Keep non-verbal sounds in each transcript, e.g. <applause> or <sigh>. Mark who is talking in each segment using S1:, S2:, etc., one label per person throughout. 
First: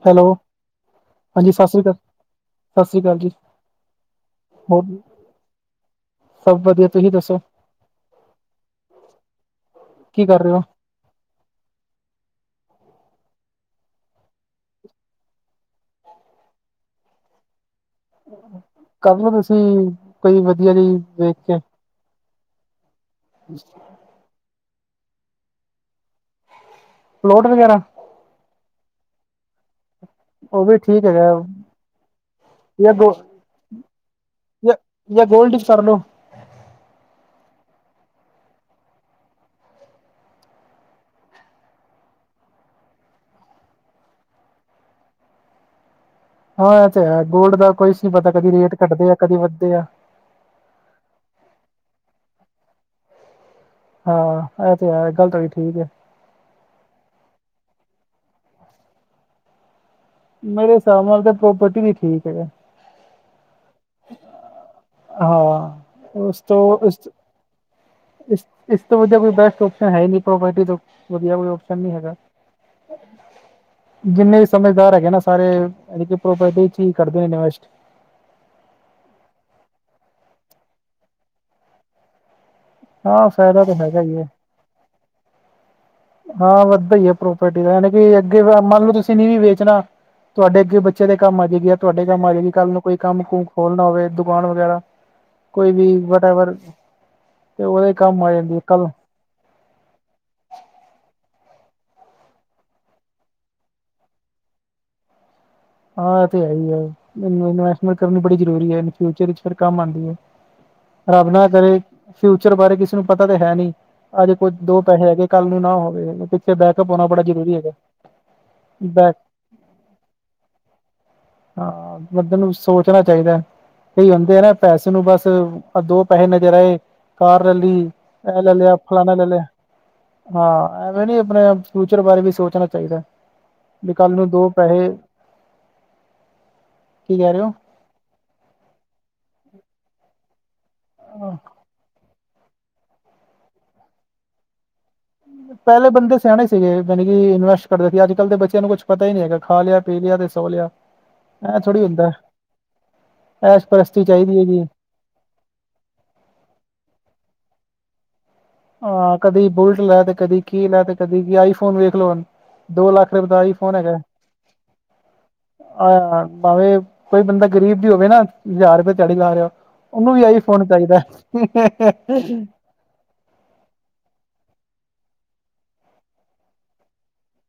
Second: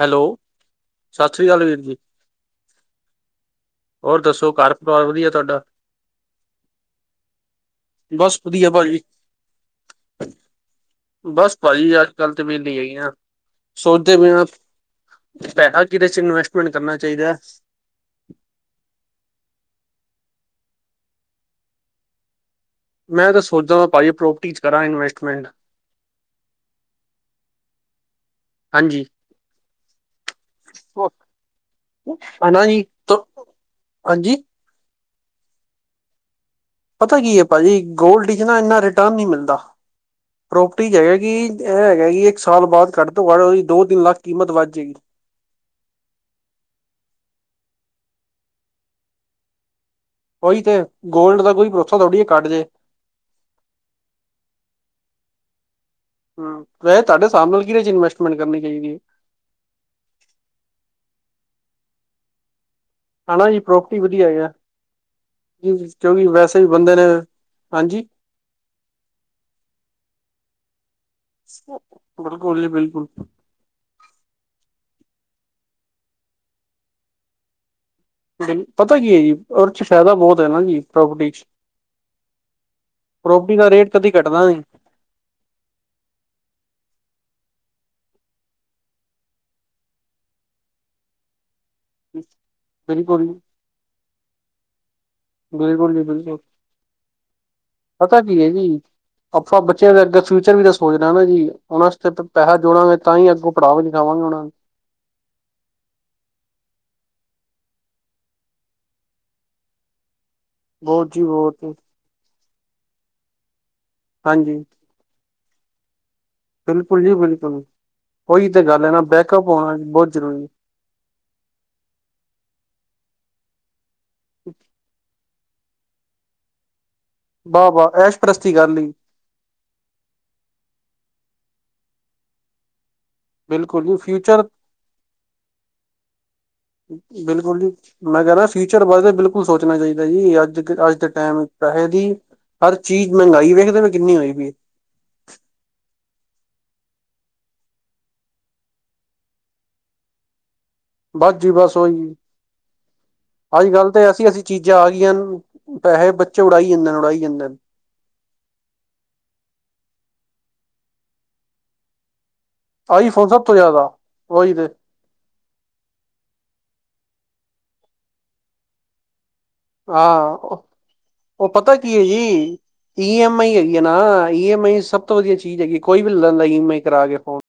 S1: Hello ਸਤਿ ਸ੍ਰੀ ਕਾਲ ਵੀਰ ਜੀ।
S2: ਸਤਿ ਸ੍ਰੀ ਅਕਾਲ ਜੀ
S1: ਹੋਰ ਦੱਸੋ ਘਰ
S2: ਹੋਰ
S1: ਪਰਿਵਾਰ ਵਧੀਆ ਤੁਹਾਡਾ
S2: ਸਭ ਵਧੀਆ ਤੁਸੀਂ ਦੱਸੋ
S1: ਬਸ ਵਧੀਆ ਭਾਜੀ।
S2: ਕੀ ਕਰ ਰਹੇ ਹੋ?
S1: ਬਸ ਭਾਜੀ ਅੱਜ ਕੱਲ ਤੇ ਵੇਹਲੇ ਹੀ ਹੈਗੈ ਆ। ਸੋਚਦੇ ਪਏ ਆ ਪੈਹਾ ਕਿਹਦੇ ਚ ਇਨਵੈਸਟਮੈਂਟ ਕਰਨਾ ਚਾਹੀਦਾ।
S2: ਕਰ ਲੋ ਤੁਸੀਂ ਕੋਈ ਵਧੀਆ ਜੀ ਵੇਖ ਕੇ।
S1: ਮੈਂ ਤਾਂ ਸੋਚਦਾ ਭਾਜੀ ਪ੍ਰੋਪਰਟੀ 'ਚ ਕਰਾਂ ਇਨਵੈਸਟਮੈਂਟ।
S2: ਪਲਾਟ ਵਗੈਰਾ
S1: ਹਾਂਜੀ।
S2: ਉਹ ਵੀ ਠੀਕ ਹੈਗਾ
S1: ਹਨਾ ਜੀ,
S2: ਯਾ ਦੋ
S1: ਤੋ ਹਾਂਜੀ
S2: ਯਾ ਯਾ ਗੋਲਡ ਇਚ ਕਰਲੋ।
S1: ਪਤਾ ਕੀ ਹੈ ਭਾਜੀ ਗੋਲਡ ਇਚ ਨਾ ਇੰਨਾ ਰਿਟਰਨ ਨਹੀਂ ਮਿਲਦਾ। ਪ੍ਰੋਪਰਟੀ ਚ ਹੈਗਾ ਕੀ ਇਹ ਹੈਗਾ ਕੀ ਇੱਕ ਸਾਲ ਬਾਅਦ ਘੱਟ ਤੋਂ ਘੱਟ ਉਹਦੀ ਦੋ ਤਿੰਨ ਲੱਖ ਕੀਮਤ ਵੱਧ ਜਾਏਗੀ।
S2: ਹਾਂ ਇਹ ਤੇ ਹੈ ਗੋਲਡ ਦਾ ਕੋਈ ਸ ਨਹੀਂ ਪਤਾ ਕਦੀ ਰੇਟ ਘਟਦੇ ਆ ਕਦੇ ਵੱਧਦੇ ਆ।
S1: ਉਹੀ ਤੇ ਗੋਲਡ ਦਾ ਕੋਈ ਭਰੋਸਾ ਥੋੜੀ ਏ ਘਟ ਜੇ।
S2: ਹਾਂ ਇਹ ਤੇ ਹੈ ਇਹ ਗੱਲ ਤੁਹਾਡੀ ਠੀਕ ਹੈ।
S1: ਵੈਸੇ ਤੁਹਾਡੇ ਹਿਸਾਬ ਨਾਲ ਕਿਹਦੇ ਚ ਇਨਵੈਸਟਮੈਂਟ ਕਰਨੀ ਚਾਹੀਦੀ ਹੈ
S2: ਮੇਰੇ ਹਿਸਾਬ ਨਾਲ ਤੇ ਪ੍ਰੋਪਰਟੀ ਵੀ ਠੀਕ ਹੈਗਾ।
S1: ਹੈਨਾ ਜੀ ਪ੍ਰੋਪਰਟੀ ਵਧੀਆ ਹੈਗਾ
S2: ਹਾਂ
S1: ਕਿਉਂਕਿ
S2: ਉਸ ਤੋਂ
S1: ਵੈਸੇ ਵੀ ਬੰਦੇ
S2: ਇਸ
S1: ਨੇ ਹਾਂਜੀ
S2: ਇਸ ਇਸ ਤੋਂ ਵਧੀਆ ਕੋਈ ਬੈਸਟ ਓਪਸ਼ਨ ਹੈ ਈ ਨਹੀਂ ਪ੍ਰੋਪਰਟੀ ਤੋਂ ਵਧੀਆ ਕੋਈ ਓਪਸ਼ਨ ਨੀ ਹੈਗਾ।
S1: ਬਿਲਕੁਲ ਜੀ ਬਿਲਕੁਲ
S2: ਜਿੰਨੇ ਵੀ ਸਮਝਦਾਰ ਹੈਗੇ ਨਾ ਸਾਰੇ ਪ੍ਰੋਪਰਟੀ ਚ ਹੀ ਕਰਦੇ ਨੇ ਇਣਵਸਟ
S1: ਪਤਾ ਕੀ ਹੈ ਜੀ ਉਹਦੇ ਚ ਫਾਇਦਾ ਬਹੁਤ ਹੈ ਨਾ ਜੀ ਪ੍ਰੋਪਰਟੀ ਚ
S2: ਹਾਂ
S1: ਪ੍ਰੋਪਰਟੀ
S2: ਫਾਇਦਾ
S1: ਦਾ
S2: ਤਾਂ
S1: ਰੇਟ
S2: ਹੈਗਾ
S1: ਕਦੀ
S2: ਹੀ ਹੈ
S1: ਘੱਟਦਾ ਨੀ।
S2: ਹਾਂ ਵੱਧਦਾ ਹੀ ਹੈ ਪ੍ਰੋਪਰਟੀ ਦਾ ਯਾਨੀ ਕਿ ਅੱਗੇ ਮੰਨ ਲਓ ਤੁਸੀਂ ਨੀ ਵੀ ਵੇਚਣਾ ਤੁਹਾਡੇ ਅੱਗੇ ਬੱਚਿਆਂ ਦੇ ਕੰਮ ਆ ਜਾਏਗੀ ਤੁਹਾਡੇ ਕੰਮ ਆਏਗੀ ਕੱਲ ਨੂੰ ਕੋਈ ਕੰਮ
S1: ਬਿਲਕੁਲ
S2: ਕੁਮ ਖੋਲਣਾ ਹੋਵੇ ਦੁਕਾਨ ਵਗੈਰਾ। ਕੋਈ
S1: ਬਿਲਕੁਲ
S2: ਵੀ
S1: ਜੀ
S2: ਵਟ
S1: ਬਿਲਕੁਲ
S2: ਐਵਰ ਤੇ ਉਹਦੇ
S1: ਪਤਾ
S2: ਕੰਮ ਆ
S1: ਕੀ
S2: ਜਾਂਦੇ ਹੈ
S1: ਜੀ
S2: ਕੱਲ
S1: ਆਪਾਂ ਬੱਚਿਆਂ ਦੇ ਅੱਗੇ ਫਿਊਚਰ ਵੀ ਤਾਂ ਸੋਚਨਾ ਹ ਨਾ ਡਾਜੀ ਉਹਨਾਂ ਪੈਸਾ ਜੋੜਾਂਗੇ ਤਾਂ ਹੀ ਅੱਗੋਂ ਪੜਾਵਾ ਲਿਖਾਗੇ ਉਹਨਾਂ ਨੂੰ।
S2: ਹਾਂ ਇਹ ਤਾਂ ਹੈ ਹੀ ਹੈ। ਇਨਵੈਸਟਮੈਂਟ ਕਰਨੀ ਬੜੀ ਜ਼ਰੂਰੀ ਹੈ ਇਨ ਫਿਊਚਰ ਵਿੱਚ ਫਿਰ ਕੰਮ ਆਉਂਦੀ ਹੈ।
S1: ਬਹੁਤ ਜੀ
S2: ਰੱਬ ਨਾ
S1: ਬਹੁਤ
S2: ਕਰੇ ਫਿਊਚਰ ਬਾਰੇ ਕਿਸੇ ਨੂੰ ਪਤਾ ਤੇ ਹੈ ਨਹੀਂ ਅੱਜ ਕੂਜ
S1: ਹਾਂਜੀ
S2: ਦੋ ਪੈਹੇ ਹੈਗੇ ਕੱਲ੍ਹ ਨੂੰ ਨਾ ਹੋਵੇ। ਬੈਕਅਪ
S1: ਬਿਲਕੁਲ
S2: ਹੋਣਾ
S1: ਜੀ
S2: ਬੜਾ ਜ਼ਰੂਰੀ
S1: ਬਿਲਕੁਲ
S2: ਹੈਗਾ
S1: ਉਹੀ ਤੇ ਗੱਲ ਏ ਨਾ
S2: ਬੈਕ
S1: ਬੈਕਅਪ ਹੋਣਾ ਬਹੁਤ ਜ਼ਰੂਰੀ।
S2: ਹਾਂ ਬੰਦੇ ਨੂੰ ਸੋਚਣਾ ਚਾਹੀਦੈ ਕਈ ਹੁੰਦੇ ਏ ਨਾ ਪੈਸੇ ਨੂੰ ਬਸ ਦੋ ਪੈਹੇ ਨਜ਼ਰ ਆਏ ਕਾਰ ਲੈ
S1: ਵਾਹ
S2: ਲਈ
S1: ਵਾਹ ਐਸ਼
S2: ਇਹ
S1: ਪ੍ਰਸਤੀ
S2: ਲੈ
S1: ਕਰ
S2: ਲਿਆ
S1: ਲਈ
S2: ਫਲਾਨਾ ਲੈ ਲਿਆ ਹਾਂ ਐਵੇਂ ਨੀ ਆਪਣੇ ਫਿਊਚਰ ਬਾਰੇ ਵੀ ਸੋਚਣਾ ਚਾਹੀਦਾ
S1: ਬਿਲਕੁਲ
S2: ਬੀ
S1: ਜੀ
S2: ਕੱਲ ਨੂੰ
S1: ਫਿਊਚਰ
S2: ਦੋ ਪੈਹੇ ਕਹਿ ਰਹੇ ਹੋ
S1: ਬਿਲਕੁਲ ਜੀ ਮੈਂ ਕਹਿ ਰਿਹਾ ਫਿਊਚਰ ਬਾਰੇ ਤੇ ਬਿਲਕੁਲ ਸੋਚਣਾ ਚਾਹੀਦਾ ਜੀ ਅੱਜ ਕ ਅੱਜ ਦੇ ਟੈਮ ਪੈਹੇ ਦੀ ਹਰ ਚੀਜ਼ ਮਹਿੰਗਾਈ ਵੇਖਦੇ ਪਏ ਹੋ ਕਿੰਨੀ ਹੋਈ ਪਈ ਏ।
S2: ਪਹਿਲੇ ਬੰਦੇ ਸਿਆਣੇ ਸੀਗੇ ਯਾਣੀ ਕਿ ਇਨਵੈਸਟ ਕਰਦੇ ਸੀ ਅੱਜ-ਕੱਲ ਦੇ ਬੱਚਿਆਂ ਨੂੰ ਕੁੱਛ ਪਤਾ ਹੀ ਨਹੀਂ ਹੈਗਾ ਖਾ ਲਿਆ ਪੀ ਲਿਆ ਤੇ ਸੋ ਲਿਆ।
S1: ਬਸ ਜੀ
S2: ਐਂ
S1: ਬਸ
S2: ਥੋੜ੍ਹੀ ਹੁੰਦਾ
S1: ਉਹੀ
S2: ਐਸ਼
S1: ਅੱਜ-ਕੱਲ ਤੇ
S2: ਪ੍ਰਸਤੀ ਚਾਹੀਦੀ
S1: ਐਸੀ-ਐਸੀ
S2: ਹੈਗੀ
S1: ਚੀਜ਼ਾਂ ਆ ਗਈ ਨ ਪੈਹੇ ਬੱਚੇ ਉਡਾਈ ਜਾਂਦੇ ਨੇ ਉਡਾਈ ਜਾਂਦੇ ਨੇ
S2: ਹਾਂ ਕਦੀ ਬੁਲਟ ਲੈ ਤੇ ਕਦੀ ਕੀ ਲੈ ਤੇ ਕਦੀ ਕੀ ਆਈ ਫੋਨ ਵੇਖ ਲਓ। ਦੋ ਲੱਖ
S1: ਆਈਫੋਨ
S2: ਰੁਪਏ ਦਾ
S1: ਸਭ
S2: ਆਈ
S1: ਤੋਂ
S2: ਫੋਨ
S1: ਜ਼ਿਆਦਾ
S2: ਹੈਗੈ।
S1: ਉਹੀ ਤੇ
S2: ਆਹ ਹਾ ਪਾਵੇ ਕੋਈ ਬੰਦਾ ਗਰੀਬ ਵੀ ਹੋਵੇ ਨਾ ਹਜ਼ਾਰ ਰੁਪਏ ਦਿਹਾੜੀ ਲਾ ਰਿਹਾ। ਉਹਨੂੰ ਵੀ
S1: ਹਾਂ
S2: ਆਈਫੋਨ ਚਾਹੀਦੈ।
S1: ਉਹ ਪਤਾ ਕੀ ਹੈ ਜੀ ਈ ਐਮ ਆਈ ਹੈਗੀ ਆ ਨਾ ਈ ਐਮ ਆਈ ਸਭ ਤੋਂ ਵਧੀਆ ਚੀਜ਼ ਹੈਗੀ ਏ ਕੋਈ ਵੀ ਲ ਲੈਂਦਾ ਈ ਐਮ ਆਈ ਕਰਾ ਕੇ ਫੋਨ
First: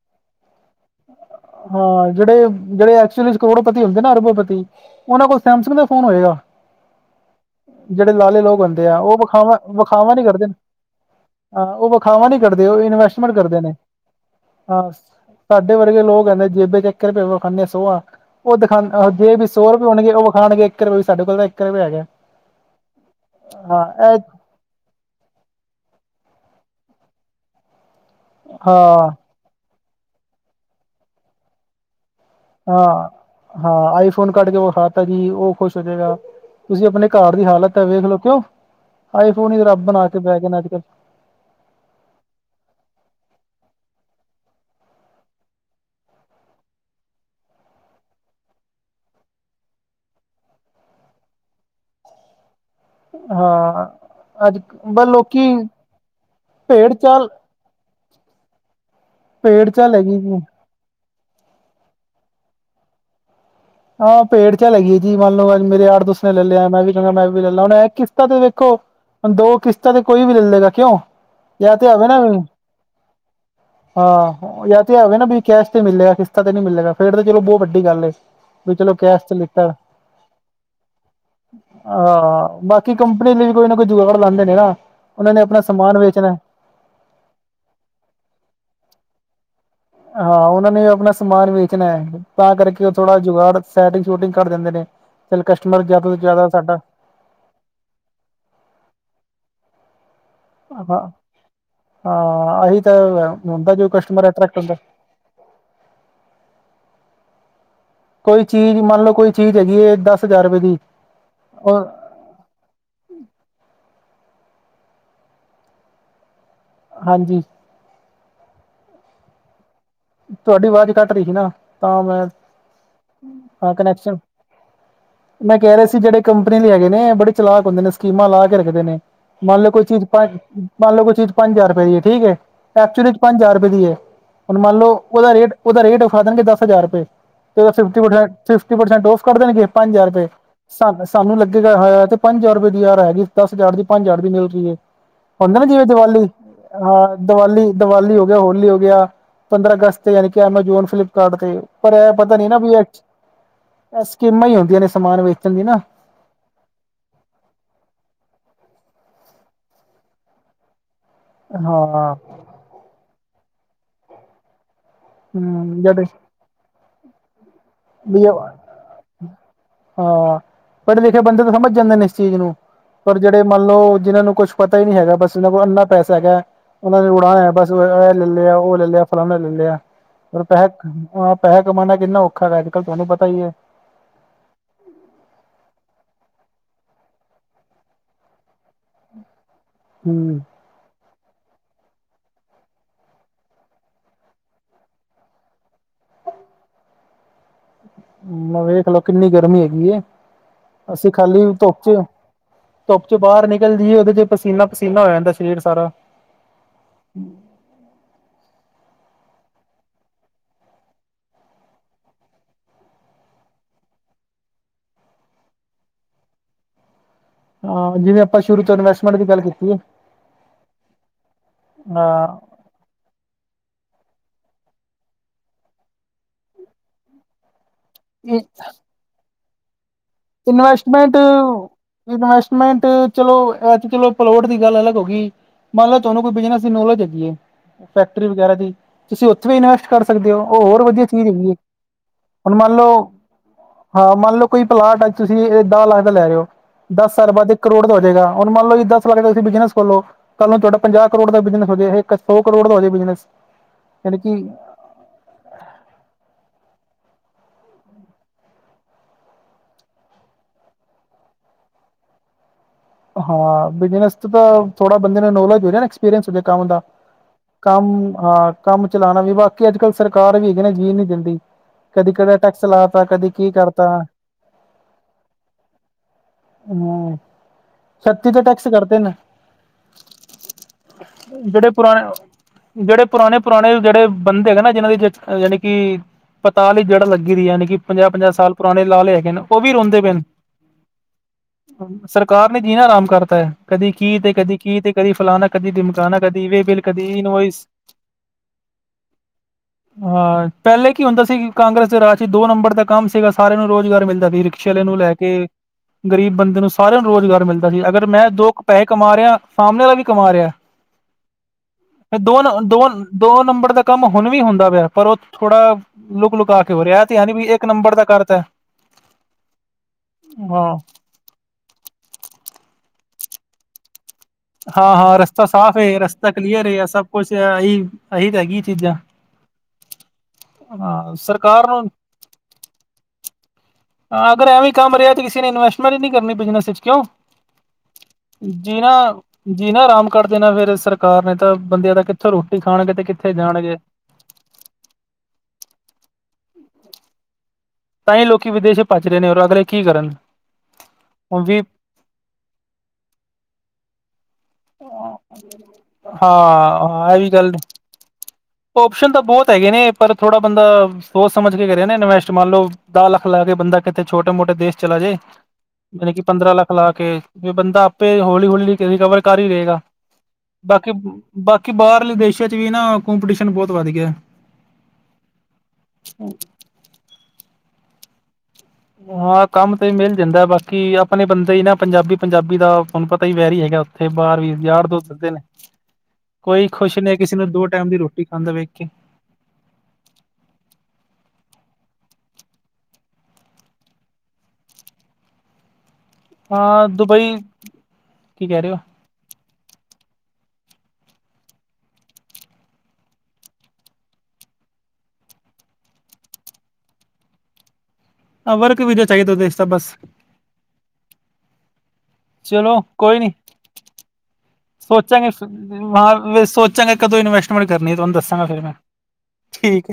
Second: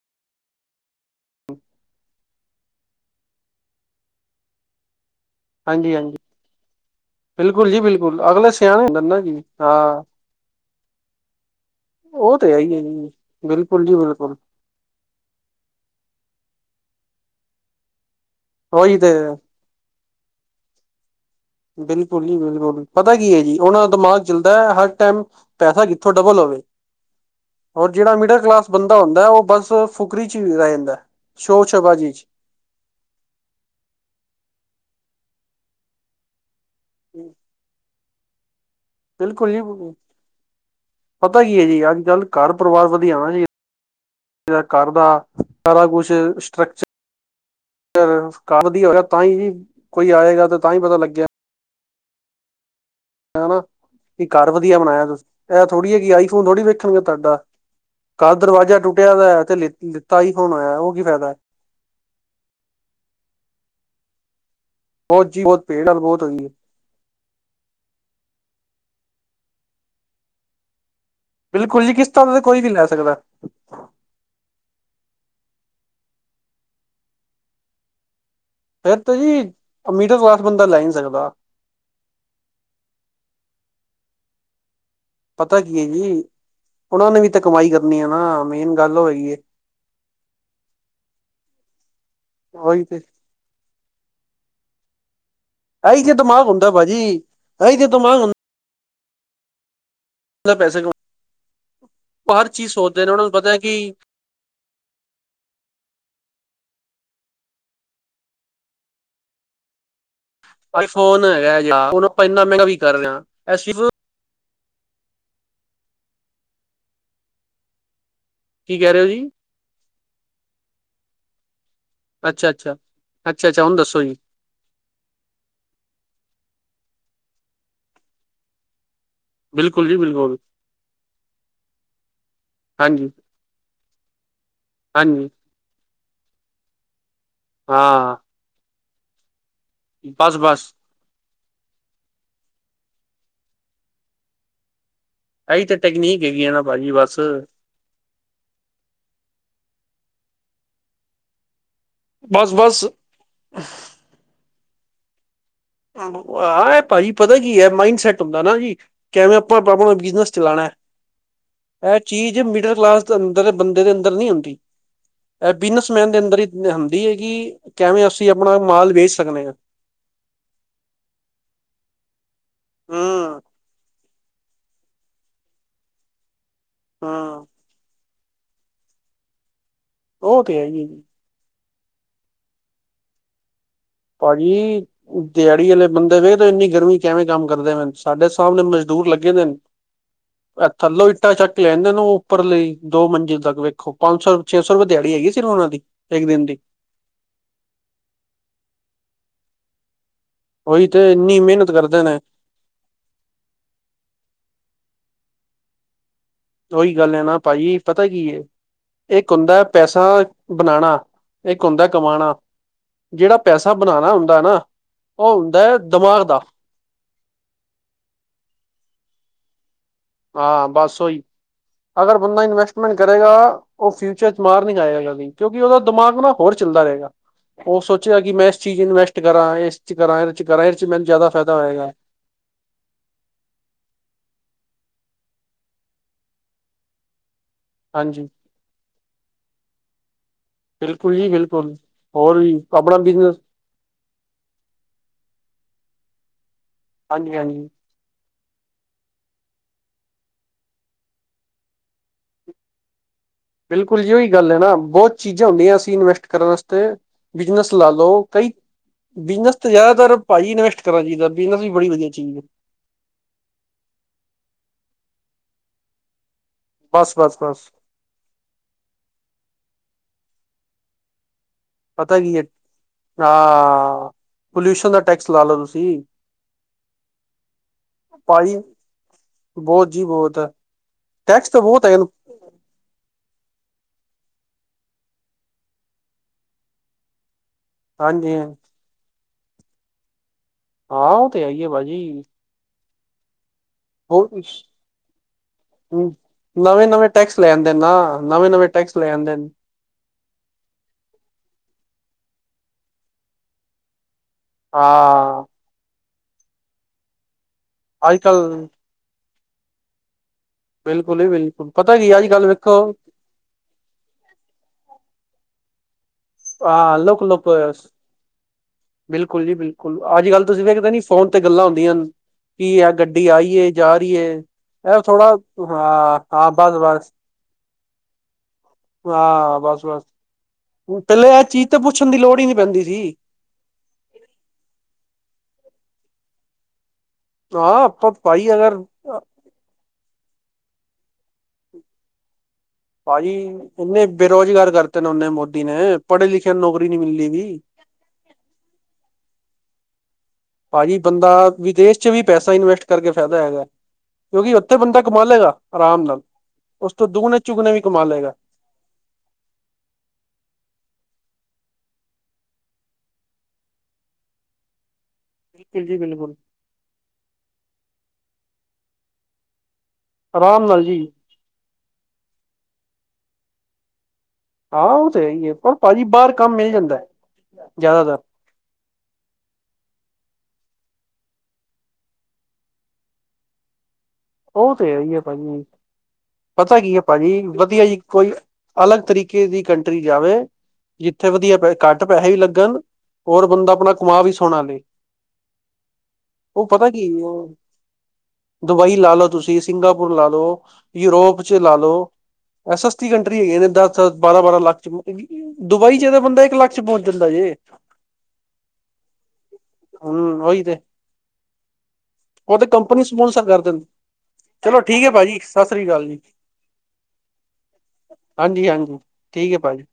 S2: ਹਾਂ ਜਿਹੜੇ ਜਿਹੜੇ ਐਕਚੁਲੀ ਚ ਕਰੋੜਪਤੀ ਹੁੰਦੇ ਨਾ ਅਰਬੋਪਤੀ ਉਹਨਾਂ ਕੋਲ ਸੈਮਸੰਗ ਦਾ
S1: ਹਾਂਜੀ
S2: ਫੋਨ
S1: ਹਾਂਜੀ
S2: ਹੋਏਗਾ।
S1: ਬਿਲਕੁਲ ਜੀ
S2: ਜਿਹੜੇ
S1: ਬਿਲਕੁਲ
S2: ਲਾਲੇ
S1: ਅਗਲੇ
S2: ਲੋਕ
S1: ਸਿਆਣੇ
S2: ਹੁੰਦੇ ਆ
S1: ਨੇ
S2: ਉਹ
S1: ਨਾ ਜੀ
S2: ਵਿਖਾਵਾਂ
S1: ਹਾਂ
S2: ਵਿਖਾਵਾਂ ਨਹੀਂ ਕਰਦੇ ਹਾਂ ਉਹ ਵਖਾਵਾ ਨਹੀਂ
S1: ਤੇ ਹੈ
S2: ਕੱਰਦੇ
S1: ਹੀ ਹੈ
S2: ਉਹ
S1: ਜੀ
S2: ਇਨਵੈਸਟਮੈਂਟ ਕਰਦੇ ਨੇ।
S1: ਬਿਲਕੁਲ ਜੀ ਬਿਲਕੁਲ
S2: ਹਾਂ ਸਾਡੇ ਵਰਗੇ ਲੋਕ ਹੁੰਦੇ ਜੇਬੇ ਚ ਇੱਕ ਰੁਪਏ ਹੋਵੇ ਵਖਾਨੇ ਸੌ ਹਾ ਉਹ ਦਿਖਾ
S1: ਉਹੀ ਤੇ
S2: ਜੇਬ ਵਿਚ ਸੌ ਰੁਪਏ ਹੋਣਗੇ ਉਹ ਵਿਖਾਣਗੇ ਇੱਕ ਰੁਪਏ ਸਾਡੇ ਕੋਲ ਤਾਂ ਇਕ
S1: ਬਿਲਕੁਲ ਜੀ ਬਿਲਕੁਲ ਪਤਾ ਕੀ ਏ ਜੀ ਉਹਨਾਂ
S2: ਹਾਂ
S1: ਦਾ
S2: ਇਹ
S1: ਦਮਾਗ <inaudible> ਦੈ ਹਰ ਟਾਈਮ ਪੈਸਾ ਕਿੱਥੋਂ ਡਬਲ ਹੋਵੇ। ਹੋਰ ਜਿਹੜਾ ਮਿਡਲ ਕਲਾਸ ਬੰਦਾ
S2: ਹਾਂ
S1: ਹੁੰਦਾ ਉਹ ਬਸ ਫੁਕਰੀ ਚ ਰਹਿ ਜਾਂਦੈ ਸ਼ੋ ਸ਼ਬਾਜ਼ੀ ਚ
S2: ਹਾਂ ਹਾਂ ਆਈਫੋਨ ਕੱਢ ਕੇ ਵਖਾ ਤਾ ਜੀ ਉਹ ਖੁਸ਼ ਹੋ ਜਾਏਗਾ। ਤੁਸੀਂ ਆਪਣੇ ਘਰ ਦੀ ਹਾਲਤ ਹੈ ਵੇਖ ਲੋ ਕਿਉਂ
S1: ਬਿਲਕੁਲ
S2: ਆਈਫੋਨ
S1: ਜੀ
S2: ਹੀ ਰੱਬ ਬਣਾ ਕੇ ਬੈ ਗਏ ਅੱਜ-ਕੱਲ੍ਹ
S1: ਪਤਾ ਕੀ ਏ ਜੀ ਅੱਜ-ਕੱਲ੍ਹ ਘਰ ਪਰਿਵਾਰ ਵਧੀਆ ਹੋਣਾ ਘਰ ਦਾ ਸਾਰਾ ਕੁਛ ਸਟਰਕਚਰ ਘਰ ਵਧੀਆ ਹੋਗਾ ਤਾਂ ਹੀ ਜੀ ਕੋਈ ਆਏਗਾ ਤੇ ਤਾਂ ਹੀ ਪਤਾ ਲੱਗੇਗਾ।
S2: ਹਾਂ
S1: ਕੀ ਕੱਰ
S2: ਅੱਜ
S1: ਵਧੀਆ
S2: ਬ
S1: ਬਇਆ
S2: ਲੋਕੀ
S1: ਤੁਸੀਂ ਇਹ ਥੋੜ੍ਹੀ ਏ ਕਿ ਆਈਫੋਨ ਥੋੜ੍ਹੀ
S2: ਭੇੜ
S1: ਵੇਖਣਗੇ
S2: ਚਾਲ
S1: ਤਾਡਾ। ਕੱਰ ਦਰਵਾਜ਼ਾ ਟੁੱਟਿਆ ਦੈ ਤੇ
S2: ਭੇੜ
S1: ਲਿੱਤ
S2: ਚਾਲ
S1: ਦਿੱਤਾ
S2: ਹੈਗੀ ਜੀ
S1: ਆਈਫੋਣ ਹੋਇਆ ਉਹ ਕੀ ਫਾਇਦੈ।
S2: ਆਹ ਪੇੜ ਚਾਲ ਹੈੈਗੀ ਏ ਜੀ
S1: ਬਹੁਤ
S2: ਮੰਨ ਲਓ ਅਜ
S1: ਬਹੁਤ
S2: ਮੇਰੇ
S1: ਭੇੜ
S2: ਯਾਰ
S1: ਬਹੁਤ
S2: ਦੋਸਤ ਨੇ ਲੈ
S1: ਹੋਈ ਹੈ
S2: ਲਿਆ ਮੈਂ ਵੀ ਮੈਂ ਵੀ ਲੈ ਲਾਂ, ਹੁਣ ਇਹ ਕਿਸ਼ਤਾਂ ਤੇ ਵੇਖੋ, ਦੋ ਕਿਸ਼ਤਾਂ ਤੇ ਕੋਈ ਵੀ ਲੈ ਲਏਗਾ ਕਿਉਂ? ਜਾਂ
S1: ਬਿਲਕੁਲ
S2: ਤੇ
S1: ਜੀ
S2: ਹੋਵੇ ਨਾ
S1: ਕਿਸ਼ਤਾਂ
S2: ਵੀ,
S1: ਤੇ ਕੋਈ ਲੈ ਸਕਦਾ
S2: ਹਾਂ ਜਾਂ ਤੇ ਹੋਵੇ ਨਾ ਬੀ ਕੈਸ਼ ਤੇ ਮਿਲੇਗਾ, ਕਿਸ਼ਤਾ ਤੇ ਨੀ ਮਿਲੇਗਾ, ਫੇਰ ਤਾਂ ਚਲੋ ਬਹੁਤ ਵੱਡੀ ਗੱਲ। ਵੀ ਚਲੋ
S1: ਫਿਰ ਤਾਂ
S2: ਕੈਸ਼ ਤੇ
S1: ਜੀ,
S2: ਲਿੱਤਾ
S1: ਮਿਡਲ ਕਲਾਸ ਬੰਦਾ ਲੈ ਹੀ ਨਹੀਂ ਸਕਦਾ।
S2: ਹਾਂ, ਬਾਕੀ ਕੰਪਨੀ ਵੀ ਕੋਈ ਨਾ ਕੋਈ ਜੁਗਾੜ ਲਾਂਦੇ ਨੇ ਨਾ। ਉਹਨਾਂ ਨੇ
S1: ਪਤਾ
S2: ਆਪਣਾ
S1: ਕੀ ਏ
S2: ਸਮਾਨ
S1: ਜੀ,
S2: ਵੇਚਣਾ
S1: ਉਹਨਾਂ ਨੇ ਵੀ ਤਾਂ ਕਮਾਈ ਕਰਨੀ ਏ ਨਾ, ਮੇਨ ਗੱਲ ਓੁਹ ਹੈਗੀ ਏ।
S2: ਹਾਂ, ਉਹਨਾਂ ਨੇ ਆਪਣਾ ਸਮਾਨ ਵੇਚਣਾ ਹੈ ਏ, ਤਾਂ
S1: ਉਹੀ
S2: ਕਰਕੇ ਉਹ
S1: ਤੇ
S2: ਥੋੜਾ ਜੁਗਾੜ, ਸੈਟਿੰਗ ਸੂਟਿੰਗ ਕਰ ਦਿੰਦੇ ਨੇ। ਚੱਲ ਕਸਟਮਰ
S1: ਏਹੀ
S2: ਜ਼ਿਆਦਾ
S1: ਤੇ
S2: ਤੋਂ
S1: ਦਿਮਾਗ
S2: ਜ਼ਿਆਦਾ
S1: ਹੁੰਦਾ
S2: ਸਾਡਾ
S1: ਭਾਜੀ, ਏਹੀ ਤੇ ਦਿਮਾਗ ਹੁੰ ਪੈਸੇ ਕਮਾ
S2: ਹਾਂ,
S1: ਉਹ ਹਰ
S2: ਹਾਂ
S1: ਚੀਜ਼
S2: ਅਹੀ ਤਾਂ
S1: ਸੋਚਦੇ ਨੇ ਉਹਨਾਂ ਨੂੰ ਪਤਾ ਹੈ
S2: ਹੁੰਦਾ, ਜੋ
S1: ਕਿ
S2: ਕਸਟਮਰ ਅ੍ਰੈਕਟ ਹੁੰਦਾ। ਕੋਈ ਚੀਜ਼, ਮੰਨ ਲਓ ਕੋਈ ਚੀਜ਼ ਹੈਗੀ ਏ, ਦੱਸ
S1: ਆਈ ਫੋਨ ਹੈਗਾ ਯਾਹੁਣ ਆਪਾਂ ਇੰਨਾ ਮਹਿੰਗਾ ਵੀ ਕਰ ਰਹੇ ਹਾਂ ਏ ਸਿ
S2: ਹਾਂਜੀ।
S1: ਕੀ ਕਹਿ ਰਹੇ ਹੋ ਜੀ?
S2: ਤੁਹਾਡੀ ਆਵਾਜ਼ ਕੱਟ ਰਹੀ ਹੀ ਨਾ, ਤਾਂ ਮੈਂ,
S1: ਅੱਛਾ ਅੱਛਾ ਅੱਛਾ ਅੱਛਾ
S2: ਹਾਂ
S1: ਹੁਣ ਦੱਸੋ ਜੀ
S2: ਕਨੈਕਸ਼ਨ ਮੈਂ ਕਹਿ ਰਿਹਾ ਸੀ ਜਿਹੜੇ ਕੰਪਨੀ ਲਈ ਹੈਗੇ ਨੇ, ਬੜੇ ਚਲਾਕ ਹੁੰਦੇ ਨੇ, ਸਕੀਮਾਂ ਲਾ ਕੇ ਰੱਖਦੇ ਨੇ। ਮੰਨ ਲਓ ਕੋਈ
S1: ਬਿਲਕੁਲ ਜੀ
S2: ਚੀਜ਼
S1: ਬਿਲਕੁਲ
S2: ਮੰਨ ਲਓ ਕੋਈ ਚੀਜ਼ ਪੰਜ ਹਜ਼ਾਰ ਰੁਪਏ ਦੀ ਠੀਕ ਏ।
S1: ਹਾਂਜੀ
S2: ਐਕਚੁਲੀ ਚ ਪੰਜ ਹਜ਼ਾਰ ਰੁਪਏ ਦੀ ਏ, ਹੁਣ ਮੰਨ ਲਓ
S1: ਹਾਂਜੀ
S2: ਉਹਦਾ ਉਹਦਾ ਰੇਟ ਵਖਾ ਦੇਣਗੇ ਦਸ ਹਜ਼ਾਰ ਰੁਪਏ ਤੇ ਉਹਦਾ ਫਿਫਟੀ,
S1: ਹਾਂ
S2: ਫਿਫਟੀ ਪਰਸੈਂਟ ਔਫ ਕਰ ਦੇਣਗੇ। ਪੰਜ ਹਜ਼ਾਰ ਰੁਪਏ
S1: ਬਸ ਬਸ
S2: ਸਬ ਸਾਨੂੰ ਲੱਗੇਗਾ ਹਾ ਹਾਏ ਤੇ ਪੰਜ ਹਜ਼ਾਰ ਰੁਪਏ ਦੀ ਯਾਰ ਹੈਗੀ, ਦਸ ਹਜ਼ਾਰ ਦੀ, ਪੰਜ ਹਜ਼ਾਰ ਦੀ ਮਿਲ ਰਹੀ ਏ। ਹੁੰਦੇ
S1: ਇਹੀ
S2: ਨਾ
S1: ਤਾਂ
S2: ਜਿਵੇਂ ਦੀਵਾਲੀ
S1: ਟੈਕਨੀਕ ਹੈਗੀ ਹੈ ਨਾ ਭਾਜੀ
S2: ਹਾਂ
S1: ਬਸ
S2: ਦੀਵਾਲੀ। ਦੀਵਾਲੀ ਹੋ ਗਿਆ, ਹੋਲੀ ਹੋ ਗਿਆ, ਪੰਦਰਾਂ ਅਗਸਤ ਤੇ ਯਾਨੀ ਕਿ ਐਮਾਜੋਨ ਫਲਿਪਕਾਰਟ ਤੇ। ਪਰ ਇਹ ਪਤਾ ਨੀ
S1: ਬਸ
S2: ਨਾ ਵੀ
S1: ਬਸ
S2: ਇਹ, ਸਕੀਮਾਂ ਹੀ ਹੁੰਦੀਆਂ ਨੇ ਸਮਾਨ ਵੇਚਣ ਦੀਆਂ ਨਾ।
S1: ਆਹ ਭਾਜੀ ਪਤਾ ਕੀ ਏ, ਇਹ ਮਾਈੰਡ ਸੈਟ ਹੁੰਦਾ ਨਾ ਜੀ। ਕਿਵੇਂ ਆਪਾਂ ਡਬਲ, ਬਿਜਨਸ ਚਲਾਣਾ। ਇਹ
S2: ਹਾਂ
S1: ਚੀਜ਼ ਮਿਡਲ ਕਲਾਸ ਦੇ ਅੰਦਰ, ਬੰਦੇ ਦੇ ਅੰਦਰ ਨਹੀਂ ਹੁੰਦੀ। ਇਹ
S2: ਹੂੰ ਜਦ
S1: ਬਿਜਨਸਮੈਨ ਦੇ ਅੰਦਰ ਹੀ ਹੁੰਦੀ ਹੈ ਕਿ ਕਿਵੇਂ
S2: ਵੀ
S1: ਅਸੀਂ ਆਪਣਾ ਮਾਲ ਵੇਚ ਸਕਦੇ ਹਾਂ।
S2: ਹਾਂ ਪੜ੍ਹੇ ਲਿਖੇ ਬੰਦੇ ਤਾਂ ਸਮਝ ਜਾਂਦੇ ਨੇ ਇਸ ਚੀਜ਼ ਨੂੰ, ਪਰ
S1: ਹੂੰ
S2: ਜਿਹੜੇ ਮੰਨ ਲਓ, ਜਿਹਨਾਂ ਨੂੰ ਕੁਛ ਪਤਾ ਹੀ ਨਹੀਂ ਹੈਗਾ, ਬਸ ਇਹਨਾਂ ਕੋਲ ਅੰਨਾ ਪੈਸਾ ਹੈਗਾ। ਉਹਨਾਂ ਨੇ
S1: ਹੂੰ
S2: ਉੜਾਨਾ ਬਸ, ਇਹ ਲੈ ਲਿਆ, ਉਹ ਲੈ ਲਿਆ, ਫਲਾਂਨਾ ਲੈ ਲਿਆ।
S1: ਉਹ
S2: ਪਰ
S1: ਤੇ ਹੈ
S2: ਪੈਹਾ
S1: ਹੀ ਹੈ ਜੀ
S2: ਹਾਂ ਪੈਹਾ ਕਮਾਉਣਾ ਕਿੰਨਾ ਔਖਾ ਹੈਗਾ, ਅੱਜ- ਕੱਲ੍ਹ ਤੁਹਾਨੂੰ ਪਤਾ ਹੀ ਹੈ।
S1: ਭਾਜੀ ਦਿਹਾੜੀ ਵਾਲੇ ਬੰਦੇ ਵੇਖਦੇ, ਇੰਨੀ ਗਰਮੀ ਕਿਵੇਂ ਕੰਮ ਕਰਦੇ ਨੇ, ਸਾਡੇ ਸਾਹਮਣੇ ਮਜਦੂਰ ਲੱਗੇ ਦੇ ਨੇ। ਏ ਥਲੋ ਇਟਾ ਚੱਕ ਲੈ ਜਾਂਦੇ ਓ ਉੱਪਰ ਲਈ, ਦੋ ਮੰਜ਼ਿਲ ਤੱਕ ਵੇਖੋ। ਪੰਜ ਸੌ, ਛੇ ਸੌ ਰੁਪਏ ਦਿਹਾੜੀ ਹੈਗੀ ਸਿਰਫ ਉਹਨਾਂ ਦੀ, ਇੱਕ ਦਿਨ ਦੀ।
S2: 'ਵੇਖ ਲਓ ਕਿੰਨੀ ਗਰਮੀ ਹੈਗੀ ਏ,
S1: ਉਹੀ
S2: ਅਸੀਂ
S1: ਤੇ ਇੰਨੀ
S2: ਖਾਲੀ
S1: ਮਿਹਨਤ
S2: ਧੁੱਪ 'ਚ
S1: ਕਰਦੇ ਨੇ
S2: ਧੁੱਪ ਚੋਂ ਬਾਹਰ ਨਿਕਲ ਜਾਈ ਏ, ਉਹਦੇ ਚ ਪਸੀਨਾ -ਪਸੀਨਾ ਹੋ ਜਾਂਦਾ ਸਰੀਰ ਸਾਰਾ।
S1: ਓਹੀ ਗੱਲ ਹੈ ਨਾ ਭਾਜੀ, ਪਤਾ ਕੀ ਏ ਇਹ ਹੁੰਦਾ ਪੈਸਾ ਬਣਾਣਾ, ਇੱਕ ਹੁੰਦਾ ਕਮਾਣਾ। ਜਿਹੜਾ ਪੈਸਾ ਬਣਾਣਾ ਹੁੰਦਾ ਨਾ, ਉਹ ਹੁੰਦਾ ਹੈ ਦਿਮਾਗ ਦਾ।
S2: ਹਾਂ, ਜਿਵੇਂ ਆਪਾਂ ਸ਼ੁਰੂ ਤੋਂ ਇਨਵੈਸਟਮੈਂਟ ਦੀ ਗੱਲ ਕੀਤੀ ਹੈ।
S1: ਹਾਂ ਬਸ ਓਹੀ, ਅਗਰ ਬੰਦਾ
S2: ਹਾਂ
S1: ਇਨਵੇ ਸਟਮੈਂਟ ਕਰੇਗਾ, ਉਹ ਫਿਊਚਰ ਚ ਮਾਰ ਨੀ ਖਾਏਗਾ ਕਦੀ, ਕਿਉਂਕਿ ਉਹਦਾ ਦਿਮਾਗ ਨਾ ਹੋਰ ਚੱਲਦਾ ਰਹੇਗਾ। ਉਹ ਸੋਚਗਾ ਕਿ ਮੈਂ ਇਸ ਚੀਜ਼ ਚ ਇਨਵੈਸਟ ਕਰਾਂ, ਇਸ ਚ ਕਰਾਂ, ਇਹਦੇ ਚ ਕਰਾਂ, ਇਹਦੇ ਚ ਮੈਨੂੰ
S2: ਇਨਵੈਸਟਮੈਂਟ
S1: ਜ਼ਿਆਦਾ ਫਾਇਦਾ ਹੋਏਗਾ।
S2: ਇਨਵੈਸਟਮੈਂਟ ਚਲੋੱ, ਚਲੋ ਪਲੋਟ ਦੀ ਗੱਲ ਅਲੱਗ ਹੋ ਗਈ ਮੰਨ ਲੋ ਤੁਹਾਨੂੰ ਕੋਈ ਬਿਜਨਸ ਦੀ ਨੌਲੇਜ ਹੈਗੀ,
S1: ਹਾਂਜੀ
S2: ਫੈਕਟਰੀ ਵਗੈਰਾ ਦੀ ਤੁਸੀਂ ਵੀ ਇਨਵੈਸਟ ਕਰ ਸਕਦੇ ਹੋ, ਉਹ ਹੋਰ ਵਧੀਆ
S1: ਬਿਲਕੁਲ ਜੀ
S2: ਚੀਜ਼,
S1: ਬਿਲਕੁਲ ਹੋਰ
S2: ਹੁਣ
S1: ਵੀ
S2: ਮੰਨ ਲਓ
S1: ਆਪਣਾ ਬਿਜਨਸ
S2: ਹਾਂ ਮੰਨ ਲਓ, ਕੋਈ ਪਲਾਟ ਅਜ ਤੁਸੀਂ ਇਹ ਦਸ ਲੱਖ ਦਾ ਲੈ ਰਹੇ ਹੋ, ਦਸ ਹਾਲ
S1: ਹਾਂਜੀ
S2: ਬਾਅਦ ਇੱਕ
S1: ਹਾਂਜੀ
S2: ਕਰੋੜ ਦਾ ਹੋ ਜਾਏਗਾ। ਹੁਣ ਮੰਨ ਲੋ ਜੀ, ਦਸ ਲੱਖ ਤੁਸੀ ਬਿਜਨਸ ਖੋਲੋ, ਕੱਲ੍ਹ ਤੁਹਾਡਾ ਪੰਜਾਹ ਕਰੋੜ ਦਾ ਬਜ਼ਨਸ ਹੋ ਜਾ, ਇਹ ਇੱਕ ਸੌ ਕਰੋੜ ਦਾ ਹੋ ਜਾਏ ਬਿਜਨਸ
S1: ਬਿਲਕੁਲ ਜੀ,
S2: ਯਾਨੀ
S1: ਉਹੀ
S2: ਕਿ
S1: ਗੱਲ ਹੈ ਨਾ। ਬਹੁਤ ਚੀਜ਼ਾਂ ਹੁੰਦੀਆਂ ਅਸੀਂ ਇਨਵੈਸਟ ਕਰਨ ਵਾਸਤੇ, ਬਿਜਨਸ ਲਾ ਲਓ ਕਈ ਬਿਜਨਸ ਤਾਂ ਜ਼ਿਆਦਾਤਰ, ਭਾਈ ਇਨਵੈਸਟ ਕਰਨਾ ਚਾਹੀਦਾ, ਬਿਜਨਸ ਬੜੀ ਵਧੀਆ ਚੀਜ਼ਏ।
S2: ਹਾਂ, ਬਿਜਨਸ ਤਾਂ ਥੋੜ੍ਹਾ ਬੰਦੇ ਨੂੰ ਨੌਲੇਜ ਹੋ ਜਾ, ਐਕਸਪੀਰੀਅੰਸ ਹੋਜਾਏ ਕੰਮ ਦਾ
S1: ਬਸ, ਬਸ, ਬਸ।
S2: ਕੰਮ ਹਾਂ ਕੰਮ ਚਲਾਉਣਾ ਵੀ, ਬਾਕੀ ਅੱਜ ਕੱਲ੍ਹ ਸਰਕਾਰ ਵੀ ਹੈਗੀ ਨੇ ਜੀਣ ਨਹੀਂ ਦਿੰਦੀ। ਕਦੀ -
S1: ਪਤਾ ਕੀ
S2: ਕਦੇ
S1: ਹੈ
S2: ਟੈਕਸ ਲਾ ਤਾ, ਕਦੀ ਕੀ ਕਰ ਤਾ
S1: ਹਾਂ ਪੋਲਿਊਸ਼ਨ ਦਾ ਟੈਕਸ ਲਾ ਲਓ ਤੁਸੀਂ
S2: ਹਾਂ। ਛੱਤੀ 'ਤੇ
S1: ਭਾਜੀ
S2: ਟੈਕਸ ਕਰਦੇ ਨੇ,
S1: ਬਹੁਤ ਜੀ ਬਹੁਤ ਹੈ ਟੈਕਸ ਤਾਂ
S2: ਜਿਹੜੇ
S1: ਬਹੁਤ ਹੈ
S2: ਪੁਰਾਣੇ
S1: ਇਹਨੂੰ
S2: ਜਿਹੜੇ ਪੁਰਾਣੇ- ਪੁਰਾਣੇ ਜਿਹੜੇ ਬੰਦੇ ਹੈਗੇ ਨਾ, ਜਿਹਨਾਂ ਦੀ, ਯਾਨਿ ਕਿ ਪਤਾ ਨਈ ਜੜ੍ਹ ਲੱਗੀ ਵੀ ਹੈ, ਯਾਨੀ ਕਿ ਪੰਜਾਹ - ਪੰਜਾਹ
S1: ਹਾਂਜੀ ਹਾਂ
S2: ਸਾਲ ਪੁਰਾਣੇ ਲਾ ਲਏ ਹੈਗੇ ਨੇ, ਉਹ ਵੀ ਰੋਂਦੇ ਪਏ ਨ।
S1: ਹਾਂ ਉਹ ਤੇ ਹੈ ਹੀ ਹੈ ਭਾਜੀ
S2: ਸਰਕਾਰ ਨਈ, ਜੀਣਾ ਹਰਾਮ ਕਰਤੈ। ਕਦੀ ਕੀ
S1: ਹੋ
S2: ਤੇ ਕਦੀ ਕੀ, ਤੇ ਕਦੀ ਫਲਾਣਾ ਕਦੀ ਢਿਮਕਾਣਾ, ਕਦੀ ਵੇ ਬਿੱਲ,
S1: ਨਵੇਂ
S2: ਕਦੀ ਇਨਔਇਸ।
S1: ਲਿਆਂ ਦੇਨੇ
S2: ਹਾਂ ਪਹਿਲੇ ਕੀ ਹੁੰਦਾ ਸੀ, ਕਾਂਗਰਸ ਦੇ ਰਾਜ 'ਚ ਦੋ ਨੰਬਰ ਦਾ ਕੰਮ ਸੀਗਾ, ਸਾਰਿਆਂ ਨੂੰ ਰੁਜ਼ਗਾਰ ਮਿਲਦਾ ਸੀ। ਲੇ ਨੂੰ ਲੈ ਕੇ
S1: ਹਾਂ
S2: ਗ਼ਰੀਬ ਬੰਦੇ ਨੂੰ, ਸਾਰਿਆਂ ਨੂੰ ਰੁਜ਼ਗਾਰ ਮਿਲਦਾ ਸੀ, ਅਗਰ
S1: ਅੱਜ
S2: ਮੈਂ
S1: ਕੱਲ
S2: ਦੋ ਕੁ ਪੈ ਕਮਾ ਰਿਹਾ, ਸਾਹਮਣੇ ਦਾ ਵੀ ਕਮਾ ਰਿਹਾ
S1: ਬਿਲਕੁਲ ਹੀ ਬਿਲਕੁਲ, ਪਤਾ ਕੀ ਆ ਅੱਜ
S2: ਦੋ
S1: ਗੱਲ ਵੇਖੋ
S2: ਦੋ ਦੋ ਨੰਬਰ ਦਾ ਕੰਮ ਹੁਣ ਵੀ ਹੁੰਦਾ ਪਿਆ, ਪਰ ਉਹ ਥੋੜਾ ਲੁਕ- ਲੁਕਾ ਕੇ ਹੋ
S1: ਹਾਂ
S2: ਰਿਹਾ, ਇ ਤੇ
S1: ਲੋਕ
S2: ਹੈ ਵੀ
S1: ਲੋਕ
S2: ਇੱਕ ਨੰਬਰ ਦਾ ਕਰਤਾ।
S1: ਬਿਲਕੁਲ ਜੀ ਬਿਲਕੁਲ, ਅੱਜ ਕੱਲ ਤੁਸੀ
S2: ਹਾਂ
S1: ਵੇਖਦੇ ਨੀ ਫੋਨ ਤੇ ਗੱਲਾਂ ਹੁੰਦੀਆਂ ਹਨ, ਕਿ ਆ ਗੱਡੀ ਆਈਏ ਜਾ ਰਹੀਏ
S2: ਹਾਂ -ਹਾਂ ਰਸਤਾ ਸਾਫ਼ ਹੈ, ਰਸਤਾ ਕਲੀਅਰ
S1: ਬਸ
S2: ਹੈ ਸਭ
S1: ਬਸ
S2: ਕੁਛ, ਇਹੀ -ਇਹੀ ਤਾਂ ਹੈਗੀ ਚੀਜ਼ਾਂ।
S1: ਹਾਂ ਬਸ- ਬਸ,
S2: ਹਾਂ
S1: ਪਹਿਲੇ ਇਹ
S2: ਸਰਕਾਰ
S1: ਚੀਜ਼ ਤਾਂ
S2: ਨੂੰ
S1: ਪੁੱਛਣ ਦੀ ਲੋੜ ਹੀ ਨਹੀਂ ਪੈਂਦੀ ਸੀ।
S2: ਹਾਂ ਅਗਰ ਐਵੇਂ ਕੰਮ ਰਿਹਾ ਤੇ, ਕਿਸੇ ਨੇ ਇਨਵੈਸਟਮੈਂਟ ਨੀ ਕਰਨੀ ਬਿਜਨਸ 'ਚ ਕਿਉਂ।
S1: ਹਾਂ ਆਪਾਂ ਭਾਈ
S2: ਜੀ
S1: ਅਗਰ
S2: ਨਾ, ਜੀ ਨਾ ਆਰਾਮ ਕੱਢ ਦੇਣਾ, ਫੇਰ ਸਰਕਾਰ ਨੇ ਤਾਂ ਬੰਦਿਆਂ ਦਾ। ਕਿੱਥੋਂ ਰੋਟੀ ਖਾਣਗੇ, ਤੇ
S1: ਭਾਜੀ
S2: ਕਿੱਥੇ ਜਾਣਗੇ।
S1: ਇੰਨੇ ਬੇਰੁਜ਼ਗਾਰ ਕਰਤੇ ਨ ਉਹਦੇ ਮੋਦੀ ਨੇ, ਪੜ੍ਹੇ ਲਿਖਿਆ ਨੂੰ ਨੌਕਰੀ ਨੀ ਮਿਲਨ ਵੀ।
S2: ਤਾਂ ਹੀ ਲੋਕੀ ਵਿਦੇਸ਼ ਪਚ ਰਹੇ ਨੇ, ਔਰ ਅਗਲੇ ਕੀ ਕਰਨ।
S1: ਭਾਜੀ ਬੰਦਾ
S2: ਹੁਣ ਵੀ
S1: ਵਿਦੇਸ਼ 'ਚ ਵੀ, ਪੈਸਾ ਇਨਵੈਸਟ ਕਰਕੇ ਫਾਇਦਾ ਹੈਗਾ। ਕਿਉਂਕਿ ਉੱਥੇ ਬੰਦਾ ਕਮਾ ਲਏਗਾ ਆਰਾਮ ਨਾਲ,
S2: ਹਾਂ
S1: ਉਸ ਤੋਂ
S2: ਹਾਂ ਇਹ ਵੀ
S1: ਦੁਗਣੇ
S2: ਗੱਲ
S1: -ਚੁਗਣੇ ਵੀ ਕਮਾ ਲਏਗਾ।
S2: ਓਪਸ਼ਨ ਤਾਂ ਬਹੁਤ ਹੈਗੇ ਨੇ, ਪਰ ਥੋੜ੍ਹਾ ਬੰਦਾ ਸੋਚ ਸਮਝ ਕੇ ਕਰਿਆ ਨਾ ਇਨਵੈਸਟ, ਮੰਨ ਲਓ ਦੱਸ ਲੱਖ ਲਾ ਕੇ ਬੰਦਾ ਕਿਤੇ ਛੋਟੇ- ਮੋਟੇ ਦੇਸ਼ ਚਲਾ ਜੇ
S1: ਬਿਲਕੁਲ ਜੀ
S2: ਯਣੀ ਕਿ
S1: ਬਿਲਕੁਲ
S2: ਪੰਦਰਾਂ ਲੱਖ ਲਾ ਕੇ ਵੀ ਬੰਦਾ, ਆਪੇ ਹੌਲੀ -ਹੌਲੀ ਰਿਕਵਰ ਕਰ ਹੀ ਰਹੇਗਾ।
S1: ਆਰਾਮ ਨਾਲ
S2: ਬਾਕੀ,
S1: ਜੀ
S2: ਬਾਕੀ ਬਾਹਰਲੇ ਦੇਸ਼ਾਂ 'ਚ ਵੀ ਨਾ, ਕਪੀਟੀਸ਼ਨ ਬਹੁਤ ਵੱਧ ਗਿਆ।
S1: ਹਾਂ ਉਹ ਤੇ ਇ ਹੈ, ਪਰ ਭਾਜੀ ਬਾਹਰ ਕੰਮ ਮਿਲ ਜਾਂਦਾ ਜ਼ਿਆਦਾਤਰ।
S2: ਹਾਂ ਕੰਮ ਤੇ ਮਿਲ ਜਾਂਦਾ ਬਾਕੀ, ਆਪਣੇ ਬੰਦੇ ਹੀ ਨਾ ਪੰਜਾਬੀ -ਪੰਜਾਬੀ ਦਾ ਤੁਹਾਨੂੰ ਪਤਾ ਹੀ ਵੈਰ ਹੀ ਹੈਗਾ। ਥੇ ਬਾਰ ਵੀ,
S1: ਉਹ
S2: ਯੜ
S1: ਤੇ
S2: ਤੋਂ
S1: ਹੈ ਹੀ ਹੈ
S2: ਸਧੇ ਨੇ
S1: ਭਾਜੀ
S2: ਕੋਈ
S1: ਪਤਾ ਕੀ
S2: ਖੁਸ਼ ਨਹੀਂ ਹੈ, ਕਿਸੇ
S1: ਭਾਜੀ
S2: ਨੂੰ ਦੋ -ਟਾਈਮ ਦੀ ਰੋਟੀ ਖਾਂਦਾ ਵੇਖ ਕੇ।
S1: ਕੇਦੀ ਕੰਟਰੀ ਜਾਵੇ। ਜਿੱਥੇ ਵਦੀਆ ਪੈ ਘੱਟ ਪੈਹੇ ਵੀ ਲੱਗਣ, ਔਰ ਬੰਦਾ ਆਪਣਾ ਕਮਾ ਵੀ ਸੋਣਾ ਲੇ। ਓ
S2: ਹਾਂ
S1: ਪਤਾ ਕੀ ਓ
S2: ਦੁਬਈ ਕੀ ਕਹਿ ਰਹੇ ਹੋ
S1: ਦੁਬਈ ਲਾ ਲਓ ਤੁਸੀਂ ਸਿੰਗਾਪੁਰ ਲਾ ਲੋ, ਯੂਰੋਪ ਚ ਲਾ ਲੋ। ਏਹ ਸਸਤੀ ਕੰਟਰੀ ਹੈਗੀਆਂ ਨੇ ਦਸ-ਦਸ, ਬਾਰਾਂ-ਬਾਰਾਂ ਲੱਖ ਚ। ਦੁਬਈ ਚ ਤੇ ਬੰਦਾ ਇੱਕ ਲੱਖ ਚ ਪੌਂਚ ਜਾਂਦਾ ਜੇ।
S2: ਹਾਂ ਵਰਕ ਵੀਜਾ ਚਾਈਦਾ ਦੇਸ਼ ਦਾ ਬਸ।
S1: ਹੂੰ, ਓਈ ਤੇ। ਓ ਤੇ ਕੰਪਨੀ
S2: ਨੀ
S1: ਸੰਪੋਂਸਰ ਕਰ ਦਿੰ
S2: ਸੋਚਾਂਗੇ
S1: ਜੀ
S2: ਹਾਂ ਸੋਚਾਂਗਾ ਕਦੋਂ ਇਨਵੈਸਟਮੈਂਟ ਕਰਨੀ ਐ ਤੁਆਨੂੰ ਦੱਸਾਂਗਾ ਫਿਰ
S1: ਹਾਂਜੀ
S2: ਮੈਂ।
S1: ਹਾਂਜੀ ਠੀਕ ਏ ਭਾਜੀ।